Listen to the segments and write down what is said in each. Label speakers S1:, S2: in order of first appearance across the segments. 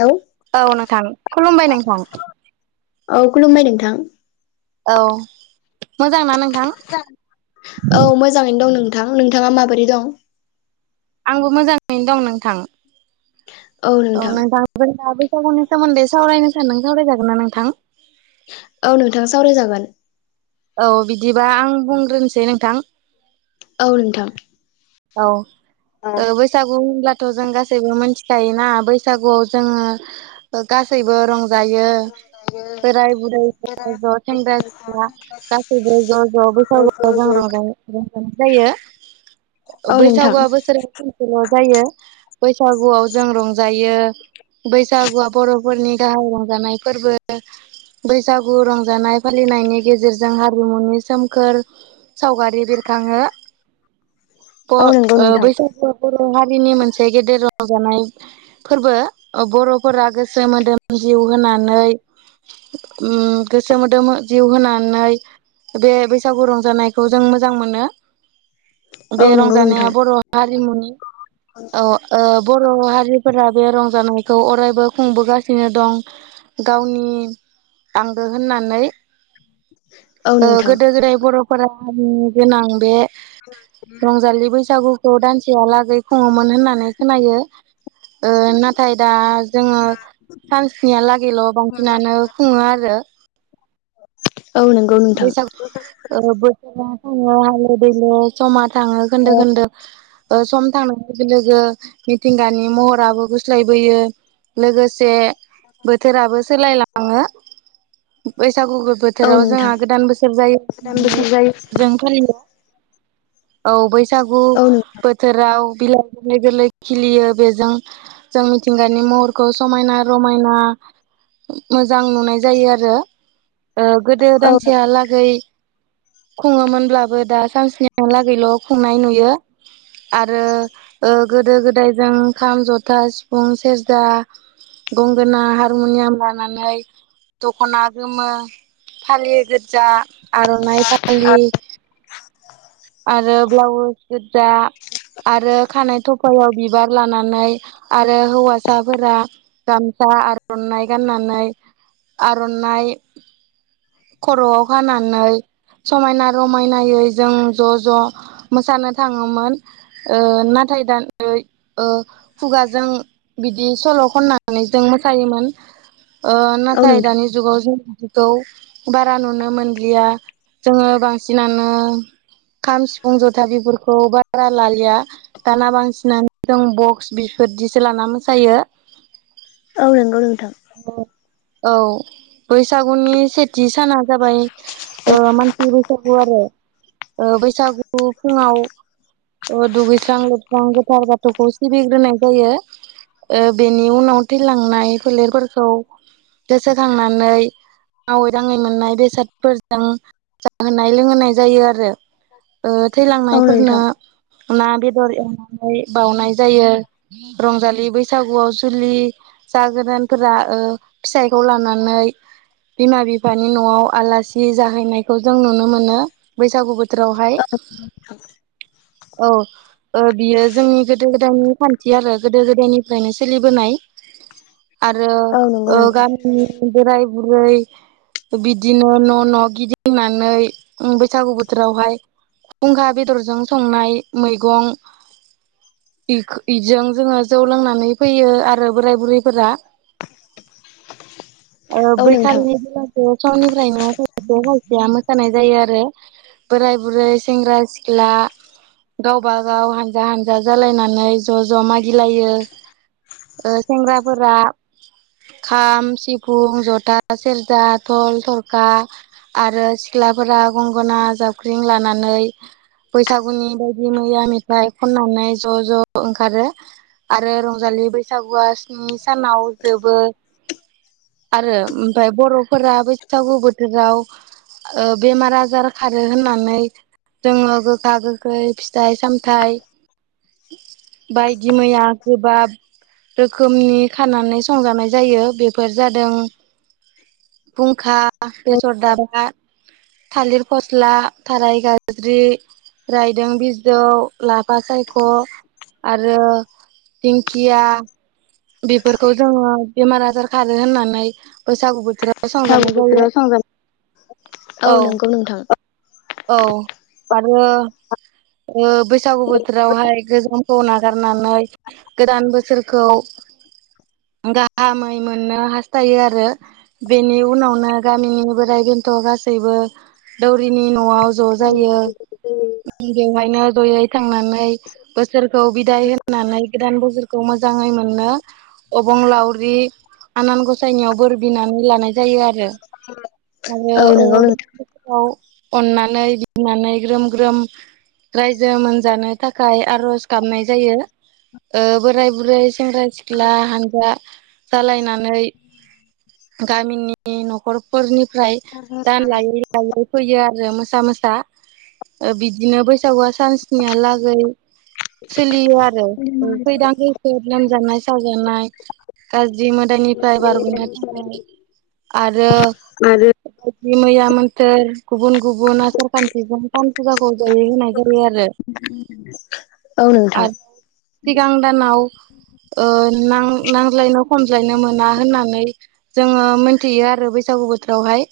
S1: हेल' [unintelligible]
S2: औ नोंथां खुलुमबाय नोंथां
S1: औ खुलुमबाय नोंथां
S2: औ मोजांना नोंथां
S1: औ मोजाङैनो दं नोंथां नोंथाङा माबोरै दं
S2: आंबो मोजाङैनो दं नोंथां औ नोंथां जोंहा बैसागुनि सोमोन्दै सावरायनो सानदों सावरायजागोन ना नोंथां
S1: औ नोंथाङा सावरायजागोन
S2: औ बिदिबा आं बुंग्रोनोसै नोंथां
S1: औ नोंथां
S2: औ बैसागु होनब्ला थ' जों गासैबो मिथिखायोना बैसागुआव जोङो गासैबो रं जायो बोराय बुरै ज' ज' सेंग्रा सिख्ला गासैबो ज' ज' बैसागु जों रंजा रंजानाय जायो।
S1: औ नोंथां
S2: बैसागुआ बोसोराव सानसेल' जायो बैसागुआव जों रंजायो। बैसागुआ बर'फोरनि गाहाय रंजानाय फोरबो। बैसागु रंजानाय फालिनायनि गेजेरजों हारिमुनि सोमखोर सावगारि बेरखाङो
S1: औ नंगौ
S2: [unintelligible]
S1: नोंथां
S2: बैसागुआ बर' हारिनि मोनसे गेदेर रं रंजानाय फोरबो बर'फोरा गोसो मोदोम जिउ होनानै उम गोसो मोदोम जिउ होनानै बे बैसागु रंजानायखौ जों मोजां मोनो। बे
S1: औ नंगौ
S2: रंजानाया
S1: नोंथां
S2: बर' हारिमुनि ओ ओ बर' हारिफोरा बे रंजानायखौ अरायबो खुंबोगासिनो दं। गावनि आंगो होननानै
S1: औ
S2: ओ
S1: नोंथां
S2: गोदो गोदाय बर'फोरा हारिनि गोनां बे
S1: उम
S2: रंजालि बैसागुखौ दानसेयालागै खुङोमोन होननानै खोनायो। ओ नाथाय दा जोङो सानसेनिहालागैल' बांसिनानो खुङो आरो
S1: औ नों
S2: बैसागु ओ बोथोरा थाङो हालो दैलो समा थाङो खोन्दो खोन्दो ओ सम थांनाय लोगो लोगो मिथिंगानि महराबो गुस्लायबोयो। लोगोसे बोथोराबो सोलायलाङो बैसागु
S1: औ
S2: बोथोराव जोंहा
S1: नोंथां
S2: गोदान बोसोर जायो
S1: औ
S2: होननानै जों फालियो। औ बैसागु
S1: नों
S2: बोथोराव बिलाइ गोरलै गोरलै खिलियो बेजों जों मिथिंगानि महरखौ समायना रमायना मोजां नुनाय जायो आरो ओ गोदो
S1: औ
S2: दानसेहालागै खुङोमोनब्लाबो दा सानसेनिलागैल' खुंनाय नुयो। आरो गोदो गोदायजों ओ खाम जथा सिफुं सेरजा गंगोना हारमुनियाम लानानै दख'ना गोमो फालियो गोजा आर'नाइ फालि
S1: [inaudible]
S2: आरो ब्लाउस गोजा आरो खानाय थफायाव बिबार लानानै आरो हौवासाफोरा गामसा आर'नाइ गाननानै आर'नाइ खर'आव खानानै समायना रमायनायै जों ज' ज' मोसानो थाङोमोन ओ नाथाय दा ओ ओ खुगाजों बिदि सल' खननानै जों मोसायोमोन। आ
S1: औ
S2: नाथाय
S1: नों
S2: दानि जुगाव जों बिदिखौ बारा नुनो मोनलिया जोङो बांसिनानो खाम, सिफुं, जथा बेफोरखौ बारा जालिया दाना बांसिनानो दं बक्स बिफोरदिसो लाना मोसायो।
S1: औ नंगौ नोंथां।
S2: औ बैसागुनि सेथि साना जाबाय ओ मानसि बैसागु आरो ओ बैसागुखौ फुङाव दुगैस्रां-लोबस्रां गोथार बाथौखौ सिबिग्रोनाय जायो। ओ बेनि उनाव थैलांनाय फोलेरफोरखौ गोसोखांनानै मावै दाङै मोननाय बेसादफोरजों जाहोनाय लोंहोनाय जायो आरो। ओ
S1: औ
S2: थैलांनायफोरनो
S1: नोंथां
S2: ना बेदर एवनानै बावनाय जायो। रंजालि बैसागुआव जुलि जागोदानफोरा फिथाइखौ लानानै। बिमा बिफानि न'आव आलासि जाहैनायखौ जों नुनो मोनो बैसागु बोथोराव बोरावहाय औ। बियो जोंनि गोदो-गोदायनि खान्थि आरो गोदो-गोदायनिफ्रायनो सोलिबोनाय आरो
S1: औ नंगौ
S2: ओ
S1: नोंथां
S2: गाम बोराय बुरै बिदिनो न' न' गिदिंनानै बैसागु बोथोर बोथोरावहाय फुंखा बेदरजों संनाय मैगं इदजों जोङो जौ लोंनानै फैयो आरो बोराय बुरैफोरा [inaudible] ओ
S1: औ नोंथां
S2: बैखालिनिफ्रायनो बेलासो समनिफ्रायनो हायसेया मोसानाय जायो आरो बोराय बुरै सेंग्रा-सिख्ला गावबा गाव हानजा हानजा जालायनानै ज' ज' मागिलायो। ओ सेंग्राफोरा खाम, सिफुं, जथा, सेरजा, थल थरखा आरो सिख्लाफोरा गंगोनना जावख्रिं लानानै बैसागुनि बायदि मैया मेथाइ खननानै ज' ज' ओंखारो। आरो रंजालि बैसागुआ स्नि सानाव जोबो आरो ओमफ्राय बर'फोरा बैसागु बोथोराव बेमार आजार खा होननानै जोङो गोखा, गोखै फिथाइ-सामथाइ बायदि मैया गोबाब रोखोमनि खानानै संजानाय जायो बेफोर जादों। फुंखा, बेसर दाबा, थालिर फस्ला थाराय गाज्रि रायदों बिजौ लाफा सायख' आरो दिकिंया बेफोरखौ जोङो बेमार आजार खारो होननानै बैसागु बोथोराव
S1: बैसागु
S2: फसंजानाय जायो
S1: बोथोराव संजा औ
S2: औ ओ
S1: नंगौ नोंथां
S2: औ आरो ओ ओ बैसागु बोथोरावहाय गोजोमखौ नागारनानै गोदान बोसोरखौ गाहामै मोननो हास्थायो आरो बेनि उनावनो गामिनि बोराय बेन्थ' गासैबो दौरिनि न'आव ज' जायो बेवहायनो जयै थांनानै बोसोरखौ बिदाय होननानै गोदान बोसोरखौ मोजाङै मोननो। अबंलावरि आनान गसायनियाव बोर बिनानै लानाय जायो आरो। आरो
S1: औ नंगौ
S2: गोां बोथोराव अननानै गनानै ग्रोम ग्रोम रायजो मोनजानो थाखाय आर'ज गाबनाय जायो। बोराय बुरै सेंग्रा सिख्ला हानजा जालायनानै गामिनि न'खरफोरनिफ्राय दान
S1: नोंथां
S2: लायै लायै फैयो आरो मोसा मोसा बिदिनो बैसागुआ सानसनियालागै सोलियो आरो फैदां खैफोद लोमजानाय साजानाय गाज्रि मोदायनिफ्राय बारग'नो थाखाय
S1: आरो
S2: आरो।
S1: आरो
S2: यदि मैया मोन्थोर गुबुन गुबुन आसार खान्थिजों थाम फुजाखौ जयै होनाय जायो आरो।
S1: [inaudible] औ नोंथां
S2: आरो सिगांदानाव नांज्लायनो खमज्लायनो मोना होननानै जोङो मोनथियो आरो बैसागु बोथोरावहाय।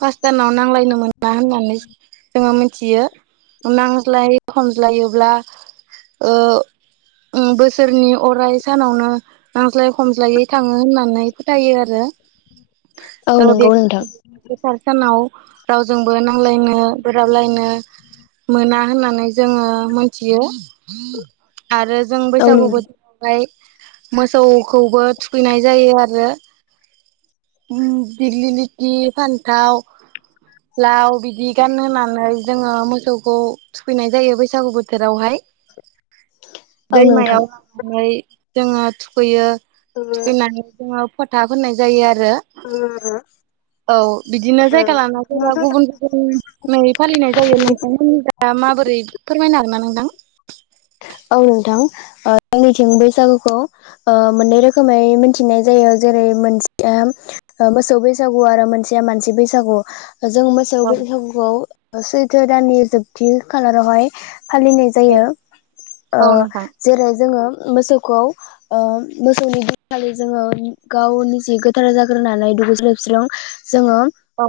S2: फासटामाव नांलायनो मोना होननानै जोङो मोनथियो। नांज्लायो हमज्लायोब्ला ओ बोसोरनि अराय सानावनो नांज्लाय खमज्लायै थाङो होननानै फोथायो आरो।
S1: औ
S2: ओ बे
S1: नंगौ। नोंथां
S2: गोथार सानाव रावजोंबो नांलायनो बोराबलायनो मोना होननानै जोङो मोनथियो। आरो जों
S1: औ
S2: बैसागु
S1: नोंथां
S2: बोथोरावहाय। मोसौखौबो थुखैनाय जायो आरो दिगलिलि थि फान्थाव लाव बिदि गानहोनानै जोङो मोसौखौ थुखैनाय जायो बैसागु बोथोरावहाय
S1: औ नोंथां
S2: दैमायाव ओमफ्राय जोङो थुखैयो। थुखैनानै जोङो फोथा होनाय जायो आरो।
S1: [inaudible]
S2: औ बिदिनो जायगा लाना जायबा
S1: नोंथां
S2: गुबुन गुबुन नै फालिनाय जायो नोंथांमोननि दा माबोरै फोरमायनो आरोना नोंथां।
S1: औ नोंथां आंनिथिं बैसागुखौ मोननै रोखोमै मिथिनाय जायो जेरै मोनसेया मोसौ बैसागु आरो मोनसेया मानसि बैसागु जों मो मोसौ
S2: औ
S1: बैसखौ सैथो दाननि जोबथि खालारावहाय फालिनाय
S2: औ
S1: जायो।
S2: औ नोंथां
S1: जेरै जोङो मोसौखौ मोसौनि दिनखालि जोङो गावनि जिे गोथारै जाग्रोनानै दुगैजोबस्रां जोङो
S2: औ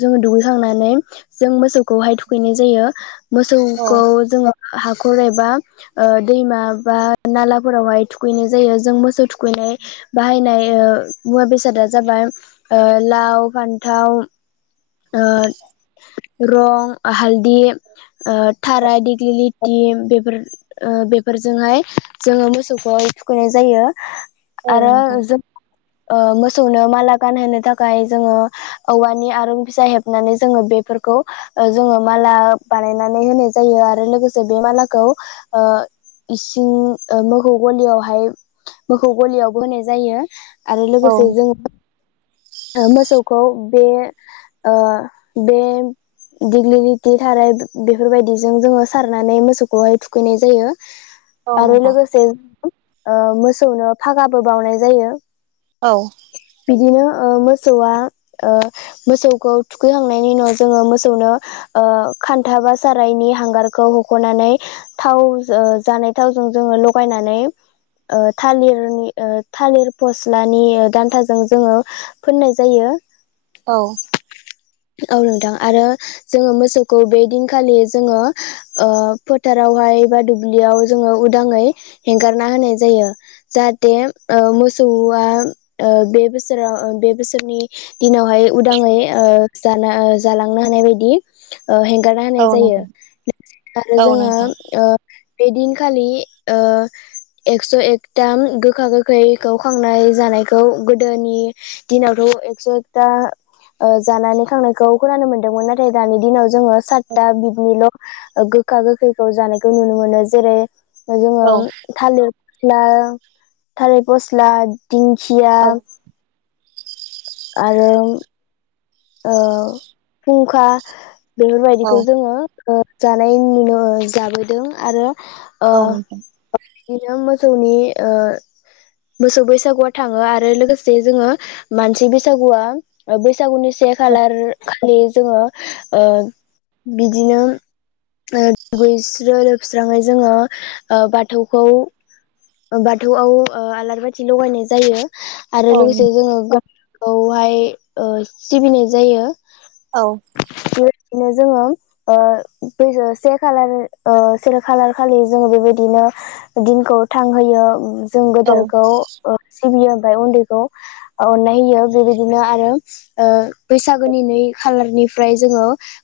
S1: जोङो दुगैखांनानै जों मोसौखौहाय थुखैनाय जायो।
S2: औ
S1: मोसौखौ जोङो हाब खर एबा दैमा बा नालाफोरावहाय थुखैनाय जायो। जों मोसौ थुखैनाय बाहायनाय मुवा बेसादा जाबाय लाव फान्थाव रं हालदि थाराय दिग्लि लिटि बेफोर बेफोरजोंहाय जोङो मोसौखै थुखैनाय जायो।
S2: औ
S1: आरो
S2: नोंथां
S1: जों ओ मोसौनो माला गानहोनो थाखाय जोङो औवानि आरो फिसा हेबनानै जोङो बेफोरखौ हो ओ जोङो माला बानायनानै होनाय जायो आरो लोगोसे बे मालाखौ ओ इसिं ओ मोखौ गलियावहाय मोखौ गलिआवबो होनाय जायो आरो
S2: औ
S1: लोगोसे जों मोसौखौ बे ओ बे दिग्लिथि थाराय बेफोरबायदिजों जोङो सारनानै मोसौखौहाय थुखैनाय जायो
S2: [inaudible]
S1: आरो लोगोसे जों ओ मोसौनो फागाबो बावनाय जायो
S2: औ
S1: बिदिनो ओ मोसौआ ओ मोसौ मोसौखौ थुखैखांनायनि उनाव जोङो मोसौनो ओ खान्था बा सारायनि हांगारखौ हख'नानै थाव ओ जानाय थावजों जोङो लगायनानै ओ थालिरनि ओ थालिर फस्लानि दान्थाजों जोङो फोननाय जायो
S2: औ
S1: औ नोंथां आरो जोङो मोसौखौ बे दिनखालि जोङो ओ फोथारावहाय बा दुब्लिआव जोङो उदाङै हेंगारना होनाय जायो जाहाथे ओ मोसौआ ओ बे बोसोराव ओ बे बोसोरनि दिनावहाय उदाङै ओ जा जालांनो हानाय बायदि ओ हेंगारना
S2: औ
S1: होनाय जायो
S2: नोंथां
S1: आरो
S2: औ
S1: जोङो
S2: नोंथां
S1: ओ बे दिनखालि ओ एक्स' एकथाम गोखा गोखैखौ खांनाय जानायखौ गोदोनि दिनावथ‌' एकस' एकथा ओ जानानै खांनायखौ खोनानो मोनदोंमोन नाथाय दानि दिनाव जोङो सातथा बिदिल' ओ गोखा गोखैखौ जानायखौ नुनो मोनो जेरै जोङो
S2: औ
S1: थालिथ ला थालिथ फस्ला दिंखिआ
S2: औ
S1: आरो उम ओ हुंखा
S2: औ
S1: बेफोरबायदिखौ जोङो ओ जानाय नुनो जाबोदों आरो ओ
S2: औ नोंथां
S1: बिदिनो मोसौनि ओ मोसौ बैसागुआ थाङो आरो लोगोसे जोङो मानसि बैसागुआ ओ बैसागुनि से
S2: औ
S1: खालार खालि जोङो ओ बिदिनो ओ दुगैस्रो लोबस्राङै जोङो ओ बाथौ खौ बाथौआव ओ आलारि बाथि लगायनाय जायो आरो
S2: औ
S1: लोगोसे जोङो गावखौहाय ओ सिबिनाय जायो
S2: औ
S1: बेबायदिनो जोङो ओ बै से खालार ओ से खालार खालि जोङो बेबायदिनो दिनखौ थांहोयो जों गोदोरखौ ओ सिबियो आमफ्राय उन्दैखौ अननाय होयो बेबायदिनो आरो ओ बैसागोनि नै खालारनिफ्राय जोङो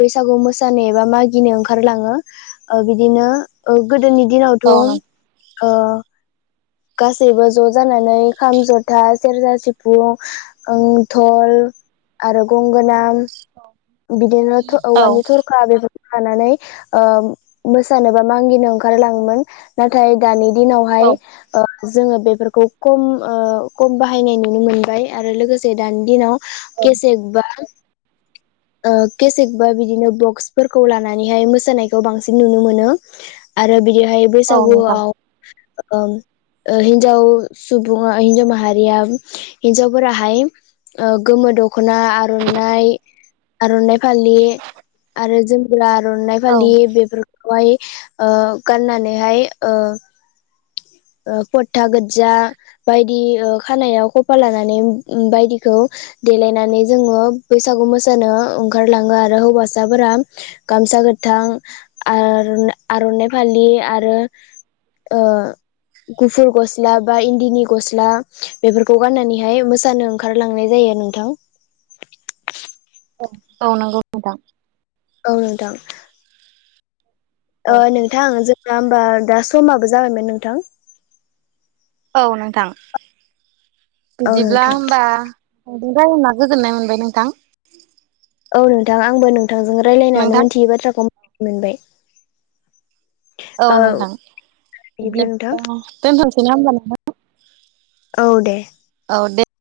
S1: बैसागु मोसानो एबा मागिनो ओंखारलाङो ओ बिदिनो ओ गोदोनि दिनावथ'
S2: औ
S1: ओ गासैबो ज' जानानै खाम ज'था सेरजा सिफुं ओं धल आरो गंगोना बिदिनो जों औवानि
S2: औ
S1: थरखा बेबादिनो लानानै ओ मोसानो बा मागिनो ओंखारलाङोमोन नाथाय नाथाय दानि दिनावहाय ओ जोङो बेफोरखौ खम खम बाहायनाय नुनो मोनबाय आरो लोगोसे दानि दिनाव
S2: औ
S1: केसेत बा केसेक बा बिदिनो बक्स फोरफोरखौ लानानैहाय मोसानायखौ बांसिन नुनो मोनो। आरो बिदिहाय
S2: औ नोंथां
S1: बैसागुआव ओं हिन्जाव सुबुंङा हिन्जाव माहारिया हिन्जावफोराहाय ओ गोमो दख'ना आर'नाइ आर'नाइ फालि आरो जोमग्रा आर'नाइ
S2: औ
S1: फालि बेफोरखौ खौहाय ओ गाननानैहाय ओ ओ पथा गोजा बायदि खानायाव खफा लानानै बायदिखौ देलायनानै जोंङो बैसागु मोसा नो ओंखारलांङो आरो हौवासाफोरा गामसा गोथां आर आर'नाइ फालि आरो गुफुर गस्ला बा इन्दिनि गस्ला बेफोरखौ गाननानैहाय मोसानो ओंखारलांनाय जायो नोंथां
S2: औ औ नंगौ नोंथां
S1: औ नोंथां नोंथां जोंना होमबा दा समाबो जाबायमोन नोंथां
S2: औ नोंथां
S1: औ
S2: बिदिब्ला
S1: नोंथां
S2: होमबा नोंजों रायलायना गोजोननाय मोनबाय नोंथां
S1: औ नोंथां आंबो नोंथांजों रायलायनानै
S2: नोंथां
S1: मोनथियै बाथ्राखौ मिनो मोनबाय
S2: औ नोंथां बिदि
S1: बिदिब्ला नोंथां
S2: दोनथ'सै ना होमबा
S1: औ दे
S2: औ दे